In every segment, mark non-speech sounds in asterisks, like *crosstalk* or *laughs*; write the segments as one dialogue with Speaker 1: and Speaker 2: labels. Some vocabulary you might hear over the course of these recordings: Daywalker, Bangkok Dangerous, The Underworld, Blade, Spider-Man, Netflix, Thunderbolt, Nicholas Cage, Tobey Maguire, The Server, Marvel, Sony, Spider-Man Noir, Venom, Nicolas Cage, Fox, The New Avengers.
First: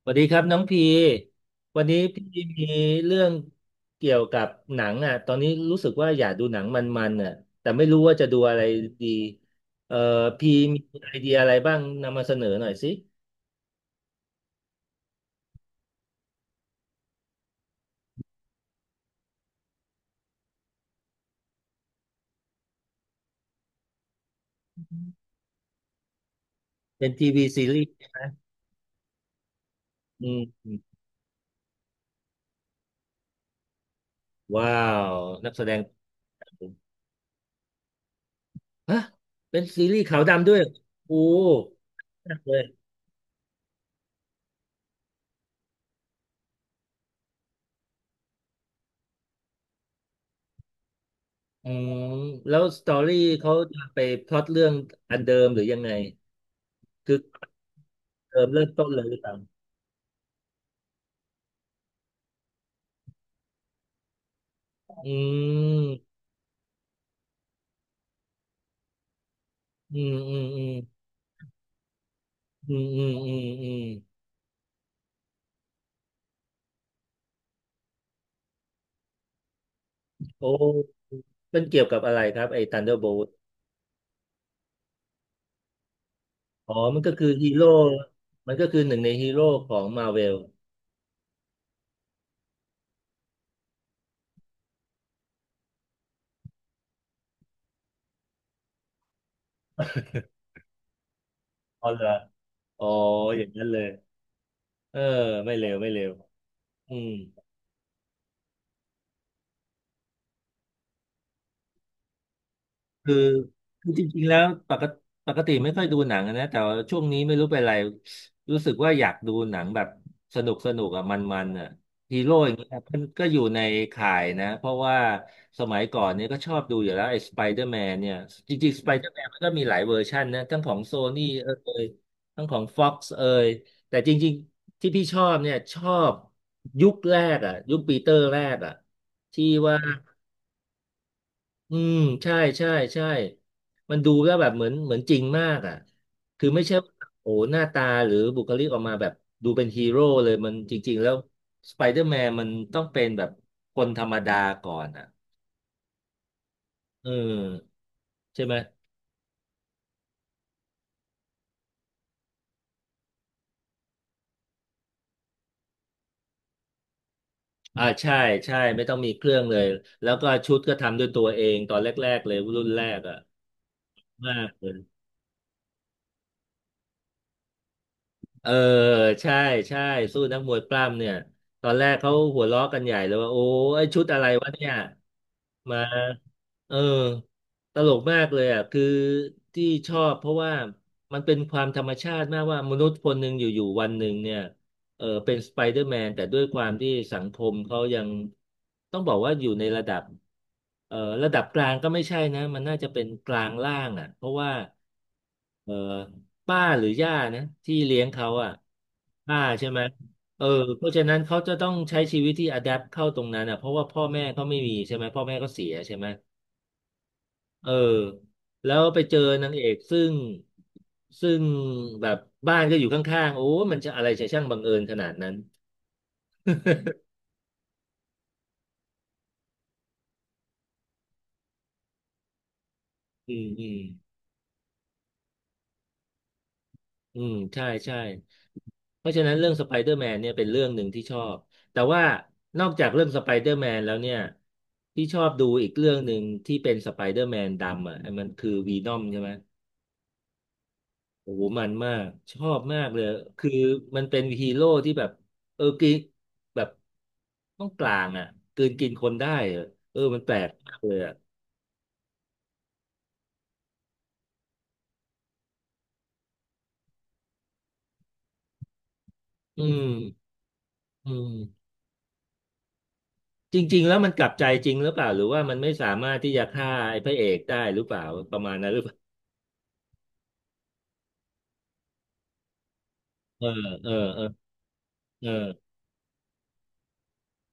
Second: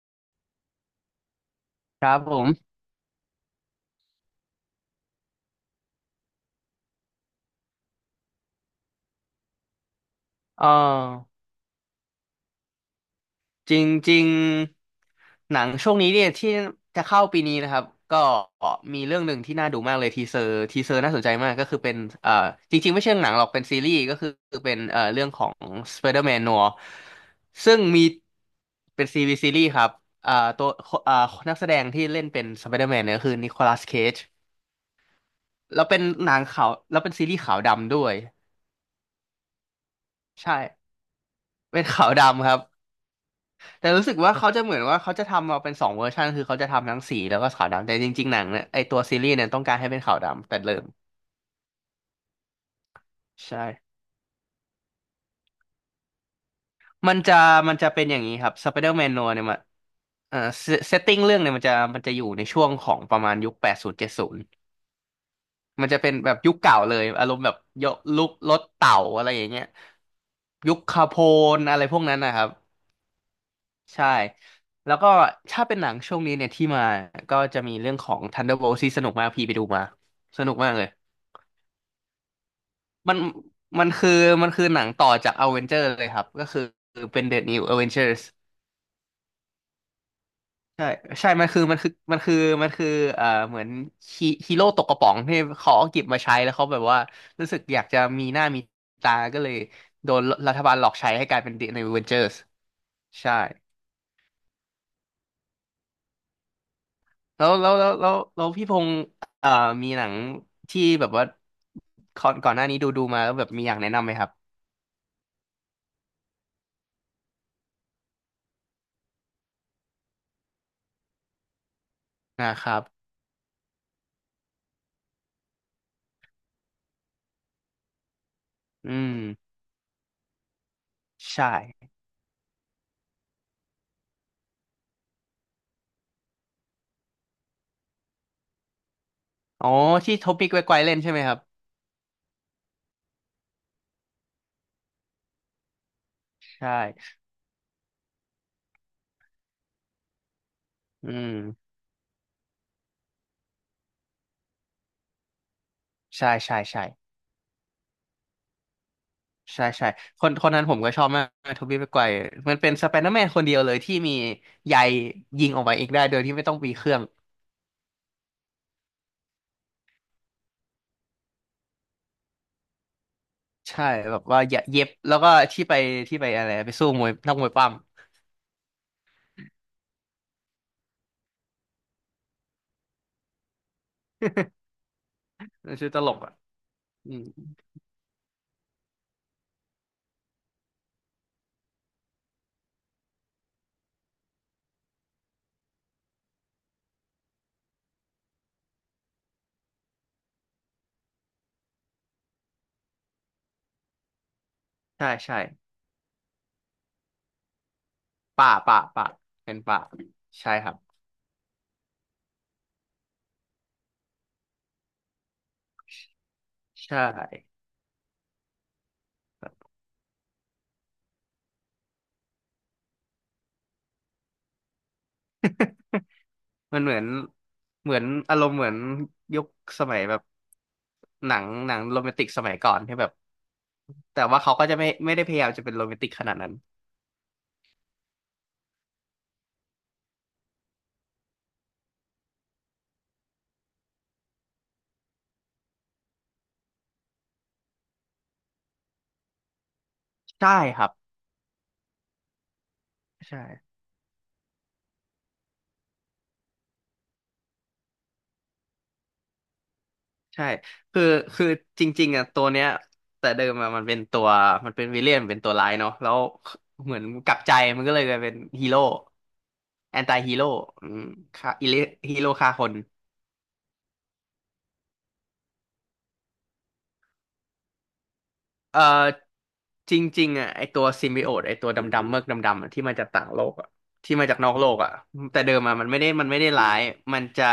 Speaker 1: สวัสดีครับน้องพี วันนี้
Speaker 2: ครับ
Speaker 1: พี่
Speaker 2: ผ
Speaker 1: มี
Speaker 2: ม
Speaker 1: เรื่องเกี่ยวกับหนังอ่ะตอนนี้รู้สึกว่าอยากดูหนังมันๆอ่ะแต่ไม่รู้ว่าจะดูอะไรดีเอ่อพี่
Speaker 2: เอ
Speaker 1: มีไอเดีย
Speaker 2: อ
Speaker 1: อะไรบ้างนำมาเสนอหน่อยสิ
Speaker 2: จริงๆหนังช่วงนี้เนี่ยที่จะเข้าปีนี้นะครับก็มีเรื่องหนึ่งที่น่าดูมากเลยทีเซอร์น่าสนใจมากก็คือเป็นเอ่อจริงๆไม่ใช่หนังหรอกเป็นซีรีส์ก็คือเป็นเรื่องของ Spider-Man Noir
Speaker 1: เป็นทีวีซี
Speaker 2: ซึ่ง
Speaker 1: รีส์
Speaker 2: มี
Speaker 1: ใช่ไหม
Speaker 2: เป็นซีรีส์ครับ
Speaker 1: อื
Speaker 2: เอ่อตัว
Speaker 1: ม
Speaker 2: เอ่อนักแสดงที่เล่นเป็น Spider-Man เนี่ยก็คือนิโคลัสเคจ
Speaker 1: ว้าวนักแสดง
Speaker 2: แล้วเป็นหนังขาวแล้วเป็นซีรีส์ขาวดำด้วย
Speaker 1: ฮะเป็นซีรีส์ขาวดำด้
Speaker 2: ใช่
Speaker 1: วยโอ้
Speaker 2: เป็นขาว
Speaker 1: มาก
Speaker 2: ดำค
Speaker 1: เล
Speaker 2: รับ
Speaker 1: ย
Speaker 2: แต่รู้สึกว่าเขาจะเหมือนว่าเขาจะทำมาเป็นสองเวอร์ชันคือเขาจะทำทั้งสีแล้วก็ขาวดำแต่จริงๆหนังเนี่ยไอตัวซีรีส์เนี่ยต้องการให้เป็นขาวดำแต่เริ่ม
Speaker 1: อืมแล้วสตอรี่เขา
Speaker 2: ใช่
Speaker 1: จะไปพล็อตเรื่องอันเดิมหรือยังไง
Speaker 2: มั
Speaker 1: คื
Speaker 2: น
Speaker 1: อ
Speaker 2: จะมันจะเป็นอย่างนี้
Speaker 1: เดิ
Speaker 2: ค
Speaker 1: ม
Speaker 2: รับ
Speaker 1: เริ่
Speaker 2: ส
Speaker 1: ม
Speaker 2: ไป
Speaker 1: ต้
Speaker 2: เด
Speaker 1: น
Speaker 2: อร์
Speaker 1: เล
Speaker 2: แม
Speaker 1: ย
Speaker 2: น
Speaker 1: หรื
Speaker 2: โน
Speaker 1: อเปล่า
Speaker 2: เนี่ยมันเอ่อเซตติ้งเรื่องเนี่ยมันจะอยู่ในช่วงของประมาณยุค8070
Speaker 1: อื
Speaker 2: มันจะเป็น
Speaker 1: ม
Speaker 2: แบบยุคเก่าเลยอารมณ์แบบยกลุกรถเต่าอะไรอย่างเงี้ย
Speaker 1: อืมอืมอืม
Speaker 2: ยุคคาโพนอะไรพวกนั้นนะครับ
Speaker 1: อืมอืมอืมอืม
Speaker 2: ใช่ แล้วก็ถ้าเป็นหนังช่วงนี้เนี่ยที่มาก็จะมีเรื่องของ Thunderbolt ที่สนุกมากพี่ไปดูมา ส
Speaker 1: โอ
Speaker 2: นุกมากเลย
Speaker 1: ้มันเกี่ยวกับอะไรครับไอ้
Speaker 2: มัน
Speaker 1: Thunderbolt
Speaker 2: มันคือมันคือหนังต่อจาก Avenger เลยครับ ก็คือ
Speaker 1: อ๋อมันก็
Speaker 2: เป็น
Speaker 1: คือ
Speaker 2: The
Speaker 1: ฮี
Speaker 2: New
Speaker 1: โร่
Speaker 2: Avengers
Speaker 1: มันก็คือหนึ่งในฮีโร่ของมาเวล
Speaker 2: ใช่ใช่มันคือเหมือนฮีโร่ตกกระป๋องที่เขาเอาเก็บมาใช้แล้วเขาแบบว่ารู้สึกอยากจะมีหน้ามีตา ก็เลยโดนรัฐบาลหลอกใช้ให้กลายเป็น The
Speaker 1: อ๋
Speaker 2: New
Speaker 1: อเหรอ
Speaker 2: Avengers
Speaker 1: อ๋อ
Speaker 2: ใช่
Speaker 1: อย่างนั้นเลยเออไม่เลวไม่เลวอืม
Speaker 2: แล้วพี่พงษ์เอ่อมีหนังที่แบบว่าก่อนหน้านี้ดู
Speaker 1: คือ
Speaker 2: มาแล้วแบบมีอยาก
Speaker 1: คื
Speaker 2: แนะ
Speaker 1: อจ
Speaker 2: นำไหม
Speaker 1: ริ
Speaker 2: ค
Speaker 1: งๆ
Speaker 2: รับ
Speaker 1: แล้วปกติปกติไม่ค่อยดูหนังอะนะแต่ว่าช่วงนี้ไม่รู้เป็นไรรู้สึกว่าอยากดูหนังแบบสนุกสนุกอะมันๆอะฮีโร่อย่า
Speaker 2: นะ
Speaker 1: ง
Speaker 2: ค
Speaker 1: เงี้ย
Speaker 2: รับ
Speaker 1: มันก็อยู่ในข่ายนะเพราะว่าสมัยก่อนเนี่ยก็ชอบดูอยู่แล้วไอ้สไปเดอร์แมนเนี่ยจริงๆสไป
Speaker 2: อื
Speaker 1: เดอ
Speaker 2: ม
Speaker 1: ร์แมนมันก็มีหลายเวอร์ชันนะทั้งของโซนี่
Speaker 2: ใช
Speaker 1: เอ่ย
Speaker 2: ่
Speaker 1: ทั้งของฟ็อกซ์เอ่ยแต่จริงๆที่พี่ชอบเนี่ยชอบยุคแรกอะยุคปีเตอร์แรกอะที่
Speaker 2: อ๋อ
Speaker 1: ว่า
Speaker 2: ที่โทปิกไวไกวเล่นใช่ไหมครับ
Speaker 1: อืมใช่ใช่ใช่มันดูแล้วแบบเหมือนเหมือนจริงมากอ่ะคือ
Speaker 2: ใช
Speaker 1: ไม่ใช่ว่า
Speaker 2: ่
Speaker 1: โอ้หน้าตาหรือบุคลิกออกมาแบบดูเป็นฮีโร่เลยมันจริงๆ
Speaker 2: อื
Speaker 1: แล้ว
Speaker 2: ม
Speaker 1: สไปเดอร์แมนมันต้องเป็นแบบคนธรรมดาก่อนอ่ะ
Speaker 2: ใช่ใช่ใช่
Speaker 1: เออใช่ไหม
Speaker 2: ใช่ใช่คนคนนั้นผมก็ชอบมากโทบี้ไปไกวร์มันเป็นสไปเดอร์แมนคนเดียวเลยที่มีใยยิงออกมาเองได้โดยที่ไม่ต้องมีเครื่อง
Speaker 1: อ่าใช่ใช่ไม่ต้องมีเครื่องเลยแล้วก็ชุดก็ทำด้วยตัวเองตอนแรกๆเลยรุ่นแรกอ่ะ
Speaker 2: ใช่แบบว่า
Speaker 1: มาก
Speaker 2: เย
Speaker 1: เลย
Speaker 2: เย็บแล้วก็ที่ไปอะไรไปสู้มวยนักมวยปั้ม
Speaker 1: เออใช่ใช่สู้นักมวยปล้ำเนี่ยตอนแรกเขาหัวเราะกันใหญ่เลยว่าโอ้ไอ้ชุดอะไรวะเนี่ย
Speaker 2: ัน
Speaker 1: มา
Speaker 2: ชื่อตลกอ่ะ
Speaker 1: เออ
Speaker 2: อืม
Speaker 1: ตลกมากเลยอ่ะ คือที่ชอบเพราะว่ามันเป็นความธรรมชาติมากว่ามนุษย์คนหนึ่งอยู่ๆวันหนึ่งเนี่ยเออเป็นสไปเดอร์แมนแต่ด้วยความที่สังคมเขายังต้องบอกว่าอยู่ในระดับเออระดับกลางก็ไม่ใช่นะมันน่าจะเป็นกลางล่างอ่ะเพราะว่า
Speaker 2: ใช่ใช่
Speaker 1: เออป้าหรือย่านะที่เลี้ยงเขา
Speaker 2: ป่า
Speaker 1: อ่ะ
Speaker 2: ป่าป่า
Speaker 1: ป้า
Speaker 2: เป็น
Speaker 1: ใช่ไห
Speaker 2: ป่า
Speaker 1: มเออ
Speaker 2: ใช่ครับ
Speaker 1: เพราะฉะนั้นเขาจะต้องใช้ชีวิตที่อะแดปเข้าตรงนั้นอ่ะเพราะว่าพ่อแม่เขาไม่มีใช่ไหมพ่อแม่ก็เขาเสียใช่ไหม
Speaker 2: ใช่
Speaker 1: เออแล้วไปเจอนางเอกซึ่งซึ่งแบบบ้านก็อยู่ข้างๆโอ้มันจะอะไรจะช่างบังเอิญขนาดนั้น
Speaker 2: มันเหมือน
Speaker 1: *laughs*
Speaker 2: เหมือนอารมณ์เหมือนยุคสมัยแบบหนังโรแมนติกสมัยก่อนที่แบบ
Speaker 1: อืมอืม
Speaker 2: แต่ว่าเขาก็จะไม่ได้พยายามจะเป็นโรแมนติกขนาดนั้น
Speaker 1: อืมใช่ใช่เพราะฉะนั้นเรื่องสไปเดอร์แมนเนี่ยเป็นเรื่องหนึ่งที่ชอบแต่ว่านอกจากเรื่องสไปเดอร์แมนแล้วเนี่ยที่ชอบดูอีกเรื่องหนึ่งที่เป็นสไปเดอร์แมนดำอ่ะมันคือวีนอมใช่ไหม
Speaker 2: ใช่ครับ
Speaker 1: โอ้โหมันมากชอบมากเลยคือ
Speaker 2: ใช่
Speaker 1: มันเป็นฮีโร่ที่แบบเออกินแบบต้องกลางอ่ะกลืนกินคนได้อะเออมันแปล
Speaker 2: ใช่
Speaker 1: กมากเลย
Speaker 2: คือ
Speaker 1: อ่ะ
Speaker 2: คือจริงๆอ่ะตัวเนี้ยแต่เดิมอะมันเป็นตัวมันเป็นวิลเลียนเป็นตัวร้ายเนาะแล้วเหมือนกลับใจมันก็เลยกลายเป็นฮีโร่
Speaker 1: อืม
Speaker 2: แอนตี้ฮีโร่อืม
Speaker 1: อืม
Speaker 2: ฆ่าฮีโร่ฆ่าคน
Speaker 1: จริงๆแล้วมันกลับใจจริงหรือเปล่าหรือว่ามันไม่สามารถที่จะฆ่าไอ้พระเอกได้หรือเปล่าประมาณนั้นหรื
Speaker 2: เอ่
Speaker 1: อเปล่า
Speaker 2: อจริงๆอ่ะไอตัวซิมบิโอตไอตัวดำๆเมือกดำๆอะที่มาจากต่างโล
Speaker 1: เออ
Speaker 2: กอ่ะ
Speaker 1: เออ
Speaker 2: ที่
Speaker 1: เออ
Speaker 2: มาจากนอกโลกอ่ะ
Speaker 1: เออ
Speaker 2: แต่เดิมอ่ะมันไม่ได้ร้ายมันจะ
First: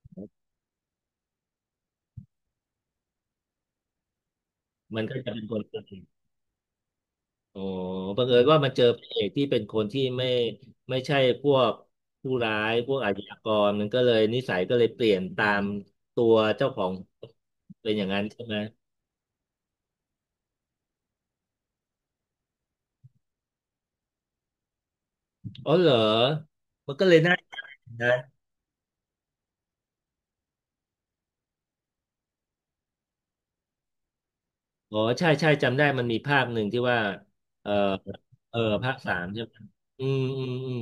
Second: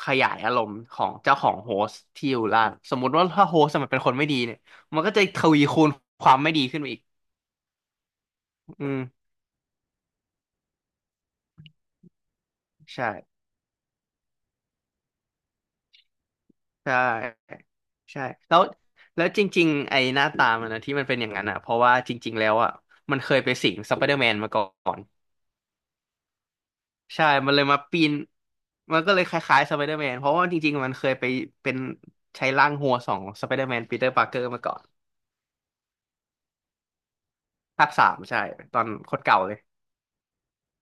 Speaker 2: ขยายอารมณ์ของเจ้าของโฮสต์ที่อยู่ล่างสมมุติว่าถ้าโฮสต์มันเป็นคนไม่ดีเนี่ยมั
Speaker 1: มั
Speaker 2: น
Speaker 1: น
Speaker 2: ก็
Speaker 1: ก็
Speaker 2: จะ
Speaker 1: จะ
Speaker 2: ท
Speaker 1: เป็นค
Speaker 2: วี
Speaker 1: น
Speaker 2: คูณความไม่ดีขึ้นมาอีก
Speaker 1: อ๋อบังเอิญว่ามันเจอ
Speaker 2: อื
Speaker 1: พระเอ
Speaker 2: ม
Speaker 1: กที่เป็นคนที่ไม่ไม่ใช่พวกผู้ร้ายพวกอา
Speaker 2: ใช่
Speaker 1: ชญากรมันก็เลยนิสัยก็เลยเปลี่ยนตามตัวเจ้าขอ
Speaker 2: ใช
Speaker 1: ง
Speaker 2: ่
Speaker 1: เป็นอย่างนั้
Speaker 2: ใช่
Speaker 1: นใช่ไหม
Speaker 2: แล้วแล้วจริงๆไอหน้าตามันนะที่มันเป็นอย่างนั้นอ่ะเพราะว่าจริงๆแล้วอ่ะมันเคยไปสิงสไปเดอร์แมนมาก่อน
Speaker 1: อ๋อเหรอมันก็เลย
Speaker 2: ใช่
Speaker 1: น่า
Speaker 2: มันเลยมาปี
Speaker 1: นะ
Speaker 2: น มันก็เลยคล้ายๆสไปเดอร์แมนเพราะว่าจริงๆมันเคยไปเป็นใช้ร่างหัวสองสไปเดอร์แมนปีเตอร์ปาร์เกอร์มาก่อน
Speaker 1: อ๋อใช่ใช่จำได้มันมีภาคหนึ่งที่ว่าเออ
Speaker 2: ภาค 3ใช่
Speaker 1: เออ
Speaker 2: ตอน
Speaker 1: ภาค
Speaker 2: โค
Speaker 1: สา
Speaker 2: ตร
Speaker 1: ม
Speaker 2: เก่า
Speaker 1: ใช่
Speaker 2: เล
Speaker 1: ไหม
Speaker 2: ย
Speaker 1: อืมอืมอืม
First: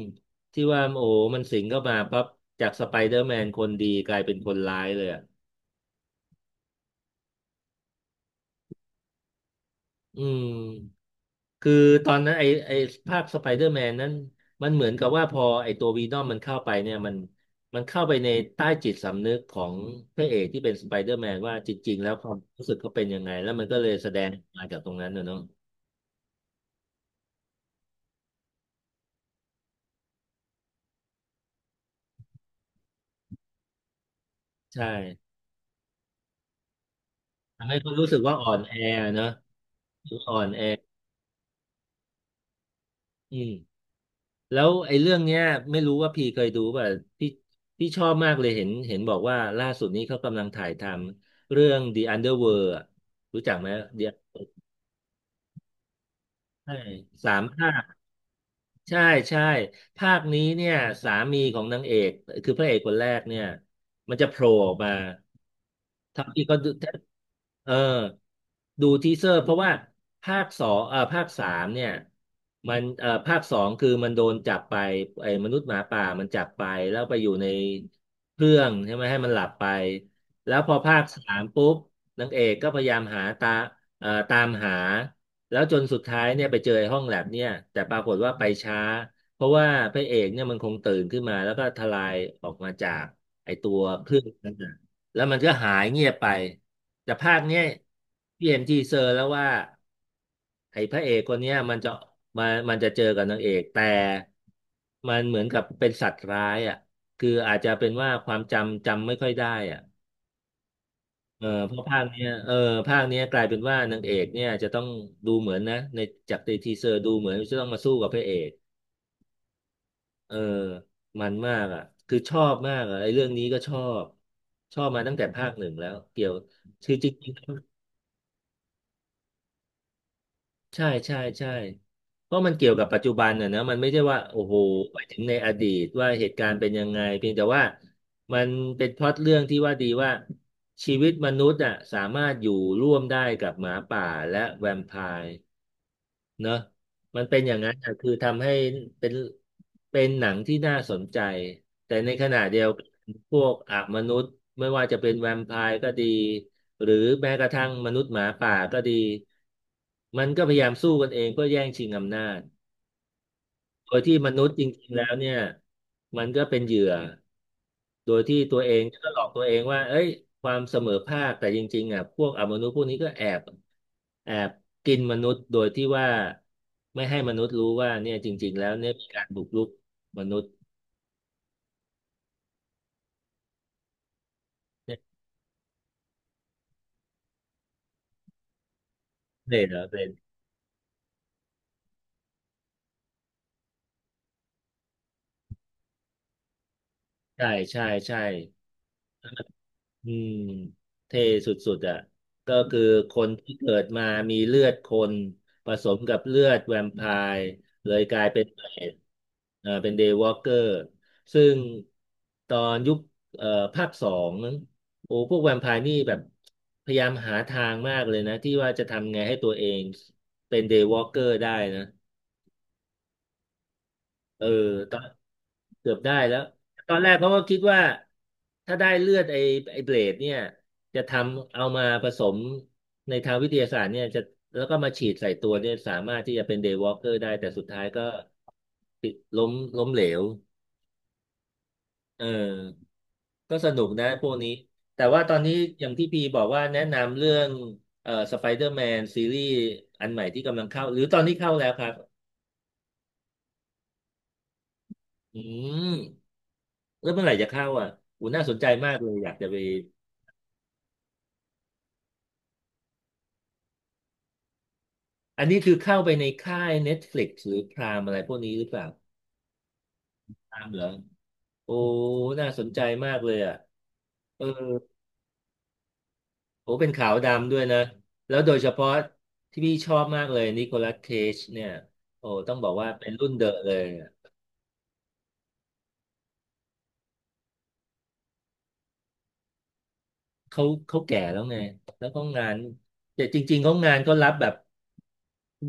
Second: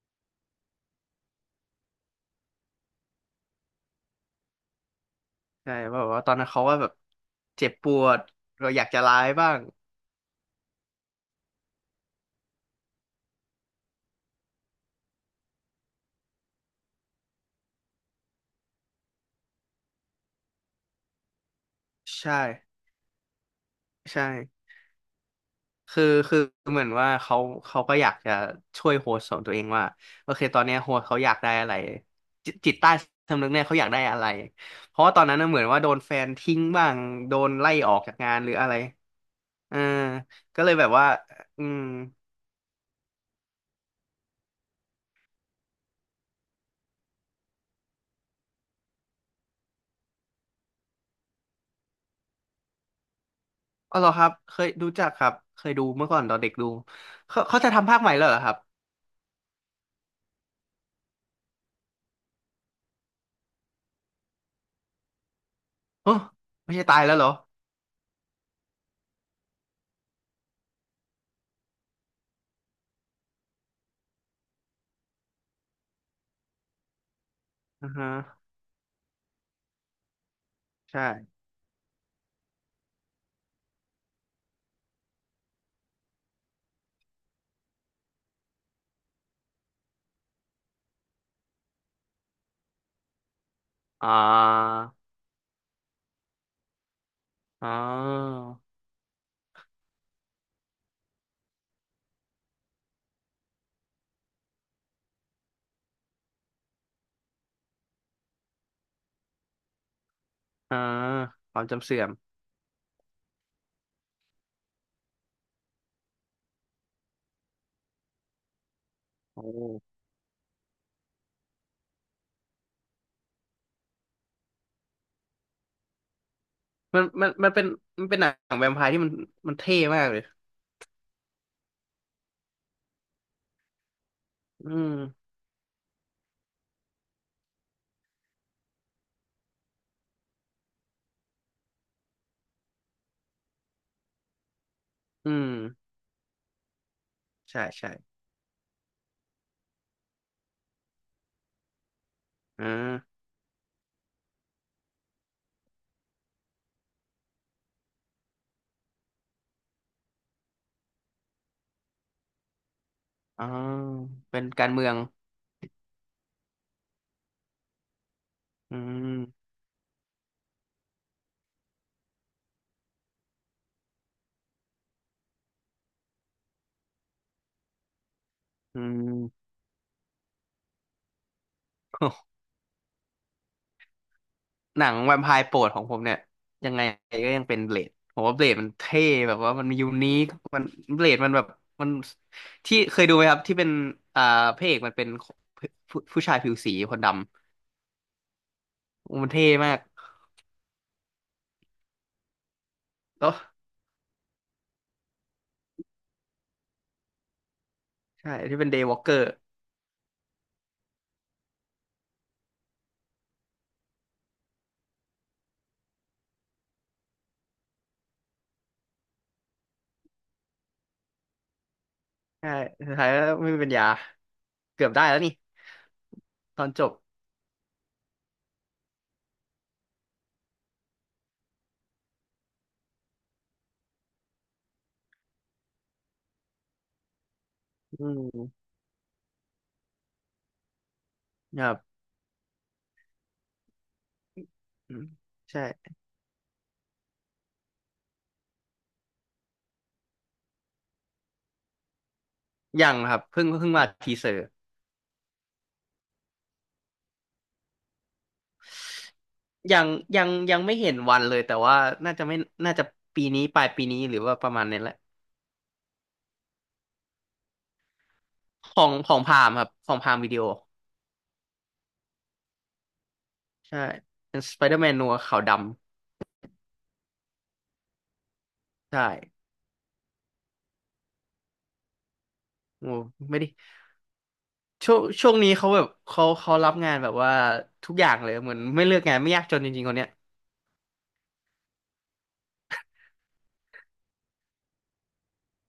Speaker 1: ที่ว่าโอ้มันสิงเข้ามาปั๊บจากสไปเดอร์แมนคนดีกลายเป็นคนร้ายเลยอ่ะ
Speaker 2: ใช่เพราะว่าตอนนั้นเขาว่าแบบเจ็บปวดเราอยากจะร้ายบ้าง
Speaker 1: อืม คือตอนนั้นไอภาคสไปเดอร์แมนนั้นมันเหมือนกับว่าพอไอตัววีนอมมันเข้าไปเนี่ยมันเข้าไปในใต้จิตสำนึกของพระเอกที่เป็นสไปเดอร์แมนว่าจริงๆแล้วค
Speaker 2: ใช่
Speaker 1: วามรู้สึกเขาเป็นยังไงแล้วมันก็เลยแสด
Speaker 2: ใช่
Speaker 1: งมาจากตรงนั้นน่ะเนาะ
Speaker 2: คือคือเหมือนว่าเขาก็อยากจะช่วยโฮสต์ของตัวเองว่าโอเคตอนเนี้ยโฮสต์เขาอยากได้อะไรจิตใต้สำนึกเนี่ยเขาอยากได้อะไร
Speaker 1: ใช่
Speaker 2: เพราะว่าตอนนั้นน่ะเหมือนว่าโดนแฟนทิ้งบ้างโดน
Speaker 1: ทำ
Speaker 2: ไล่
Speaker 1: ให้เขา
Speaker 2: ออก
Speaker 1: รู้
Speaker 2: จาก
Speaker 1: สึก
Speaker 2: งา
Speaker 1: ว่า
Speaker 2: นห
Speaker 1: อ่
Speaker 2: รื
Speaker 1: อ
Speaker 2: อ
Speaker 1: น
Speaker 2: อะ
Speaker 1: แอ
Speaker 2: ไร
Speaker 1: เนาะ
Speaker 2: เออ
Speaker 1: อ่อน
Speaker 2: ก็
Speaker 1: แอ
Speaker 2: เลยแบบว่าอืม
Speaker 1: อืมแล้วไอ้เรื่องเนี้ยไม่รู้ว่าพี่เคยดูป่ะพี่พี่ชอบมากเลยเห็นเห็นบอกว่าล่าสุดนี้เขากำลังถ่ายทำเรื่อง The Underworld อะรู้จักไหม
Speaker 2: อ๋อเหรอครับ
Speaker 1: The
Speaker 2: เคยรู้จักครับเคยดูเมื่อก่อนตอนเด็กดู
Speaker 1: ใช่สา
Speaker 2: เขา
Speaker 1: ม
Speaker 2: เขา
Speaker 1: ภา
Speaker 2: จะ
Speaker 1: ค
Speaker 2: ทำภาคใหม่แล้วเหรอครับ
Speaker 1: ใช่ใช่ภาคนี้เนี่ยสามีของนางเอกคือพระเอกคนแรกเนี่ยมันจะโผล่ออกมา
Speaker 2: โอ้
Speaker 1: ทำที่ก็ดู
Speaker 2: ไม่ใช่ตายแล้วเหรอ
Speaker 1: เออดูทีเซอร์เพราะว่าภาคสองภาคสามเนี่ยมันภาคสองคือมันโดนจับไปไอ้มนุษย์หมาป่ามันจับไปแล้วไปอยู่ใน
Speaker 2: อือฮะ
Speaker 1: เครื่องใช่ไหมให้มันหลับไปแล้วพอภาคสา
Speaker 2: ใช่
Speaker 1: มปุ๊บนางเอกก็พยายามหาตาตามหาแล้วจนสุดท้ายเนี่ยไปเจอไอ้ห้องแลบเนี่ยแต่ปรากฏว่าไปช้าเพราะว่าพระเอกเนี่ยมันคงตื่นขึ้นมาแล้วก็ทลายออกมาจากไอ้ตัวเค
Speaker 2: อ่
Speaker 1: รื่องนั้น
Speaker 2: า
Speaker 1: แล้วมันก็หายเงียบไปแต่ภาคเนี้ย
Speaker 2: อ๋อ
Speaker 1: พี่เห็นทีเซอร์แล้วว่าไอ้พระเอกคนเนี้ยมันจะมันจะเจอกับนางเอกแต่มันเหมือนกับเป็นสัตว์ร้ายอ่ะคืออาจจะเป็นว่าความจำจำไม่ค่อยได้อ่ะ
Speaker 2: อ่า
Speaker 1: เออ
Speaker 2: ความ
Speaker 1: เพราะ
Speaker 2: จำ
Speaker 1: ภา
Speaker 2: เสื่อ
Speaker 1: ค
Speaker 2: ม
Speaker 1: เนี้ยเออภาคเนี้ยกลายเป็นว่านางเอกเนี่ยจะต้องดูเหมือนนะในจากในทีเซอร์ดูเหมือนจะต้องมาสู้กับพระเอก
Speaker 2: โอ้
Speaker 1: เออมันมากอ่ะคือชอบมากอ่ะไอ้เรื่องนี้ก็ชอบชอบมาตั้งแต่ภาคหนึ่งแล้วเกี่ยวคือ
Speaker 2: มัน
Speaker 1: จริง
Speaker 2: มันมันเป็นมันเป็นหนังแวมไพร์ที่มันเท่มากเลย
Speaker 1: ใช่ใช่ใช่เพราะมันเกี่ยวกับปัจจุบันน่ะนะมันไม่ใช่ว่าโอ้โห
Speaker 2: อื
Speaker 1: ไป
Speaker 2: ม
Speaker 1: ถึงในอดีตว่าเหตุการณ์เป็นยังไงเพียงแต่ว่ามันเป็นพล็อตเรื่องที่ว่าดีว่าชีวิตมนุษย์อ่ะสามารถอยู่ร่วมได้กับหมาป่าและแวมไพ
Speaker 2: อื
Speaker 1: ร์
Speaker 2: ม
Speaker 1: เนอะมันเป็นอย่าง
Speaker 2: ใช่
Speaker 1: นั้น
Speaker 2: ใช่
Speaker 1: อะคือทำให้เป็นเป็นหนังที่น่าสนใจแต่ในขณะเดีย
Speaker 2: อ่
Speaker 1: วกัน
Speaker 2: า
Speaker 1: พวกอามนุษย์ไม่ว่าจะเป็นแวมไพร์ก็ดีหรือแม้กระทั่งมนุษย์หมาป่าก็ดีมันก็พยายามสู้กันเองเพื่อแย่งชิงอำนาจ
Speaker 2: อ๋อ
Speaker 1: โดยที่ม
Speaker 2: เป็
Speaker 1: นุ
Speaker 2: น
Speaker 1: ษย์จ
Speaker 2: การเมื
Speaker 1: ริง
Speaker 2: อ
Speaker 1: ๆ
Speaker 2: ง
Speaker 1: แล้วเนี่ยมันก็เป็นเหยื่อ โดยที่ตัวเอ
Speaker 2: อื
Speaker 1: งก็หล
Speaker 2: ม
Speaker 1: อกตัวเองว่าเอ้ยความเสมอภาค แต่จริงๆอ่ะพวกอมนุษย์พวกนี้ก็แอบแอบกินมนุษย์โดยที่ว่าไม่ให้มนุษย์รู้ว่าเนี่ยจริงๆ แล้ว
Speaker 2: อื
Speaker 1: เนี่ยมี
Speaker 2: ม
Speaker 1: การ
Speaker 2: *laughs*
Speaker 1: บุกรุกมนุษย์
Speaker 2: โอ้หนัง
Speaker 1: เนี่
Speaker 2: แวมไพร์โปรดของผมเนี่ยยังไงก็ยังเป็นเบลดผมว่าเบลดมันเท่แบบว่า
Speaker 1: ย
Speaker 2: มัน
Speaker 1: เหรอ
Speaker 2: ยู
Speaker 1: เป็น
Speaker 2: นิคมันเบลดมันแบบมันที่เคยดูไหมครับที่เป็นอ่าพระเอกมันเป็นผู้ชายผิวสีคนด
Speaker 1: ใช่ใช่ใช่
Speaker 2: ำมันเท่มาก
Speaker 1: อืมเท่สุดๆอ่ะก็คือค
Speaker 2: แล้
Speaker 1: น
Speaker 2: ว
Speaker 1: ที่เกิดมามีเลือดคนผสมกับเลือดแวมไพร์เลยกลาย
Speaker 2: ใช่
Speaker 1: เป็น
Speaker 2: ที่
Speaker 1: เปร
Speaker 2: เป็นเดย์
Speaker 1: ต
Speaker 2: วอล์กเกอร์
Speaker 1: เป็นเดย์วอล์กเกอร์ซึ่งตอนยุคเอ่อภาคสองโอ้พวกแวมไพร์นี่แบบพยายามหาทางมากเลยนะที่ว่าจะทำไงให้ตัวเองเป็นเดย์วอล์กเกอร์ได้นะ
Speaker 2: ใช่สุดท้ายก็ไม่มีปัญญา
Speaker 1: เออ
Speaker 2: เกือบ
Speaker 1: ตอ
Speaker 2: ได้
Speaker 1: น
Speaker 2: แล้วนี่
Speaker 1: เกือบได้แล้ว
Speaker 2: ตอนจ
Speaker 1: ต
Speaker 2: บ
Speaker 1: อนแรกเขาก็คิดว่าถ้าได้เลือดไอ้ไอ้เบลดเนี่ยจะทำเอามาผสมในทางวิทยาศาสตร์เนี่ยจะแล้วก็มาฉีดใส่ตัวเนี่ยสามารถที่จะเป็นเดย์วอล์กเกอร์ได้แต่สุดท้ายก็
Speaker 2: อืม
Speaker 1: ติดล้มล้มเหลว
Speaker 2: ครับ
Speaker 1: เออก็สนุกนะพวกนี้
Speaker 2: อื
Speaker 1: แต่
Speaker 2: ม
Speaker 1: ว่าตอนนี้
Speaker 2: ใช่
Speaker 1: อย่างที่พีบอกว่าแนะนำเรื่องสไปเดอร์แมนซีรีส์อันใหม่ที่กำลังเข้าหรือตอนนี้เข้าแล้วครับ
Speaker 2: ยังครับเพิ่งมาทีเซอร์
Speaker 1: อืม แล้วเมื่อไหร่จะเข้าอ่ะอูน่าสนใจมากเลย อยากจะไป
Speaker 2: ยังยังไม่เห็นวันเลยแต่ว่าน่าจะไม่น่าจะปีนี้ปลายปีนี้หรือว่าประมาณนี้แหละ
Speaker 1: อันนี้คือเข้าไปในค่าย Netflix หรือพรามอะไรพวกนี้หรื
Speaker 2: ข
Speaker 1: อเป
Speaker 2: อ
Speaker 1: ล่า
Speaker 2: งของพามครับของพามวิดีโอ
Speaker 1: พรามเหรอโอ้น่าสนใจมากเลยอ่ะ
Speaker 2: ใช่ เป็น
Speaker 1: เออ
Speaker 2: สไปเดอร์แมนนัวขาวด
Speaker 1: โอ้เป็นขาวดำด้วยนะ แล้วโดยเฉพาะ
Speaker 2: ำใช่
Speaker 1: ที่พี่ชอบมากเลยนิโคลัสเคจเนี่ยโอ้ต้องบอก
Speaker 2: โอ้
Speaker 1: ว่าเป็นรุ่น
Speaker 2: ไม่
Speaker 1: เด
Speaker 2: ได้
Speaker 1: อะเลยอะ
Speaker 2: ช่วงนี้เขาแบบเขารับงานแบบว่าทุกอย่างเลยเหมือนไม่เลือกงานไม่ยากจนจริงๆคนเนี้ย
Speaker 1: เขาเขาแก่แล้วไง แล้วเขางานแต่จริงๆเขางานก็รับแบบ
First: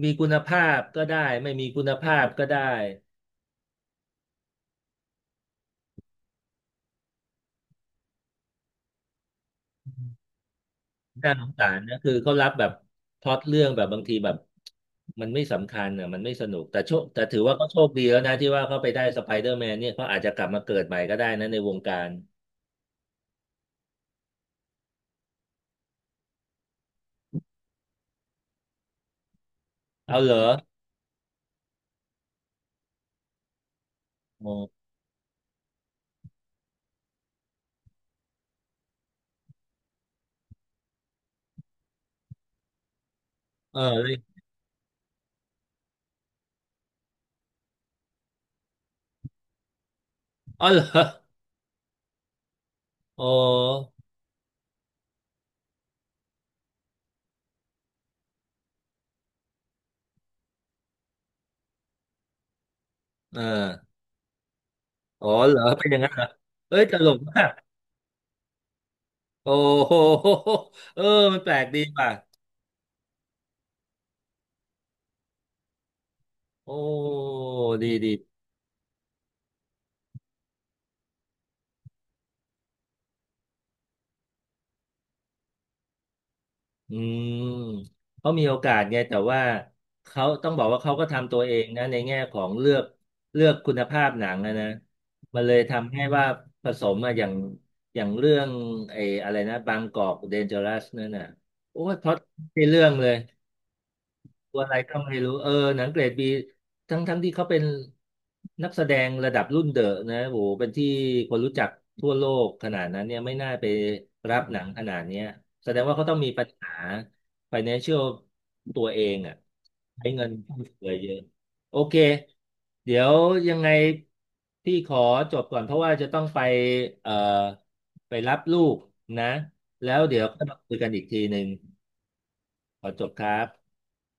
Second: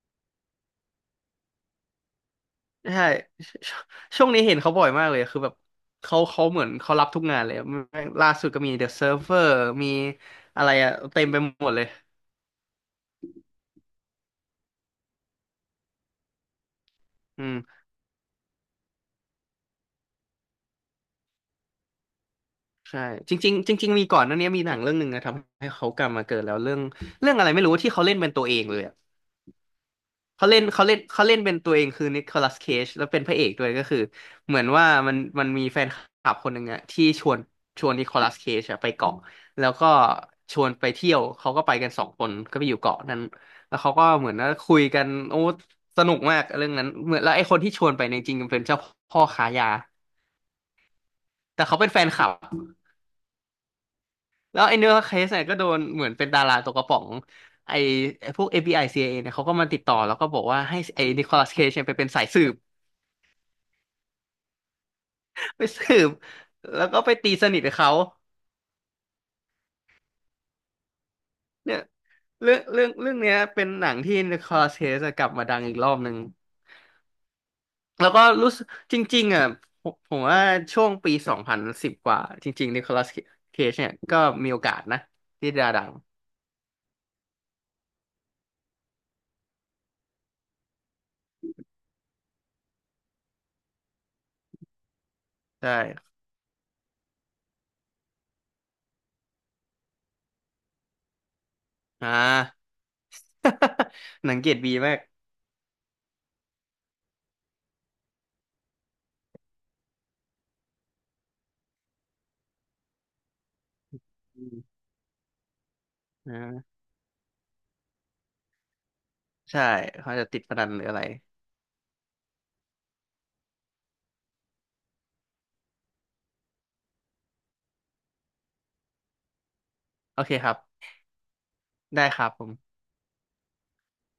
Speaker 1: มีคุณภาพก็ได้ ไม่มีคุณภาพก็ได้
Speaker 2: ใช่ *laughs* ชช่วงนี้เห็นเขาบ่อยมากเลยคือแบบเขาเหมือนเขารับทุกงานเลยแม่งล่าสุดก็มี The Server มีอะไรอะเต็ม
Speaker 1: น่า
Speaker 2: ไป
Speaker 1: สง
Speaker 2: ห
Speaker 1: สา
Speaker 2: มด
Speaker 1: ร
Speaker 2: เลย
Speaker 1: นะคือเขารับแบบพล็อตเรื่องแบบบางทีแบบมันไม่สำคัญอ่ะมันไม่สนุกแต่โชคแต่ถือ
Speaker 2: อื
Speaker 1: ว่า
Speaker 2: ม
Speaker 1: เขาโชคดีแล้วนะที่ว่าเขาไปได้สไปเดอร์แมนเนี่ยเขาอาจจะกลับมาเกิดใหม่ก็ได้นะในวงการ
Speaker 2: ใช่จริงๆจริงๆมีก่อนหนั้นเนี้ยมีหนังเรื่องหนึ่งนะทำให้เขากลับมาเกิดแล้วเรื่องอะไรไม่รู้ที่เขาเล่นเป็นตัวเองเลยอะ
Speaker 1: เอาเหรอ
Speaker 2: เขาเล่นเขาเล่นเขาเล่นเป็นตัวเองคือนิโคลัสเคจแล้วเป็นพระเอกด้วยก็คือ
Speaker 1: โอ้
Speaker 2: เหมือนว่ามันมีแฟนคลับคนหนึ่งอะที่ชวนนิโคลัสเคจอะไปเกาะแล้วก็ชวนไปเที่ยวเขาก็ไปกันสองคนก็ไปอยู่เกาะนั้นแล้
Speaker 1: เออ
Speaker 2: วเขาก็
Speaker 1: เลย
Speaker 2: เหมือนว่าคุยกันโอ้สนุกมากเรื่องนั้นเหมือนแล้วไอ้คนที่ชวนไปเนี่ยจริงๆเป็นเจ้าพ่อค้ายา
Speaker 1: อ๋อเหรอ
Speaker 2: แต่เขาเป็นแฟนคลับ
Speaker 1: โอ้
Speaker 2: แล้วไอ้เนื้อเคสเนี่ยก็โดนเหมือนเป็นดาราตกกระป๋องไอ้ไอ้พวก FBI c i อซีไอเอเนี่ยเขาก็มาติดต่อแล้วก็บอกว่าให้ไอ้นิโคลัสเคจเนี่ยไปเป็นสายสืบ
Speaker 1: เอออ๋อเหรอ
Speaker 2: ไป
Speaker 1: เป็นอ
Speaker 2: สื
Speaker 1: ย่างนั้
Speaker 2: บ
Speaker 1: นเหรอเอ้
Speaker 2: แล้
Speaker 1: ย
Speaker 2: ว
Speaker 1: ต
Speaker 2: ก็
Speaker 1: ล
Speaker 2: ไป
Speaker 1: ก
Speaker 2: ตี
Speaker 1: มา
Speaker 2: ส
Speaker 1: ก
Speaker 2: นิทกับเขา
Speaker 1: โอ้โหเออมันแปลก
Speaker 2: เนี่
Speaker 1: ดี
Speaker 2: ย
Speaker 1: ป่ะ
Speaker 2: เรื่องเนี้ยเป็นหนังที่ Nicolas Cage อะกลับมาดังอีกรอบหนึ่ง
Speaker 1: โอ้ดี
Speaker 2: แล้วก็
Speaker 1: ดี
Speaker 2: รู้สึกจริงๆอ่ะผมว่าช่วงปี2010กว่าจริงๆ Nicolas Cage เนี่ยก็มีโอกาสนะที่จะดัง
Speaker 1: อืมเขามีโอกาสไงแต่ว่าเขาต้องบอกว่าเขาก็ทำตัวเองนะในแง่ของเลือกเลือกคุณภาพหนังนะนะมันเลย
Speaker 2: ใช่
Speaker 1: ทำให้ว่าผสมอะอย่างอย่างเรื่องไอ้อะไรนะบางกอกเดนเจอรัสนั่นน่ะโอ้ยพ
Speaker 2: อ่า
Speaker 1: ล็อตไม่ใช่เรื่องเลย
Speaker 2: *laughs* หนังเกร
Speaker 1: ตั
Speaker 2: ด
Speaker 1: วอะ
Speaker 2: บี
Speaker 1: ไร
Speaker 2: มา
Speaker 1: ก็
Speaker 2: ก
Speaker 1: ไม่รู้เออหนังเกรดบีทั้งทั้งที่เขาเป็นนักแสดงระดับรุ่นเดอะนะโหเป็นที่คนรู้จักทั่วโลกขนาดนั้นเนี่ยไม่น่าไปรับ
Speaker 2: อื
Speaker 1: หนัง
Speaker 2: ม
Speaker 1: ขนาดเนี้ยแสดงว่าเขาต้องมีปัญหา
Speaker 2: อ่า
Speaker 1: financial ตัวเองอ่ะ
Speaker 2: ใช่
Speaker 1: ใช้
Speaker 2: เขา
Speaker 1: เงิ
Speaker 2: จะ
Speaker 1: น
Speaker 2: ติดพ
Speaker 1: ฟุ่ม
Speaker 2: นันหรื
Speaker 1: เฟื
Speaker 2: อ
Speaker 1: อย
Speaker 2: อะไร
Speaker 1: เยอะโอเคเดี๋ยวยังไงพี่ขอจบก่อนเพราะว่าจะต้องไปเอ่อไปรับลูกนะแล้วเดี๋
Speaker 2: โอ
Speaker 1: ยว
Speaker 2: เค
Speaker 1: ก็
Speaker 2: ครั
Speaker 1: มา
Speaker 2: บ
Speaker 1: คุยกันอีกทีหนึ่ง
Speaker 2: ได้ครับผม
Speaker 1: ขอจบครับ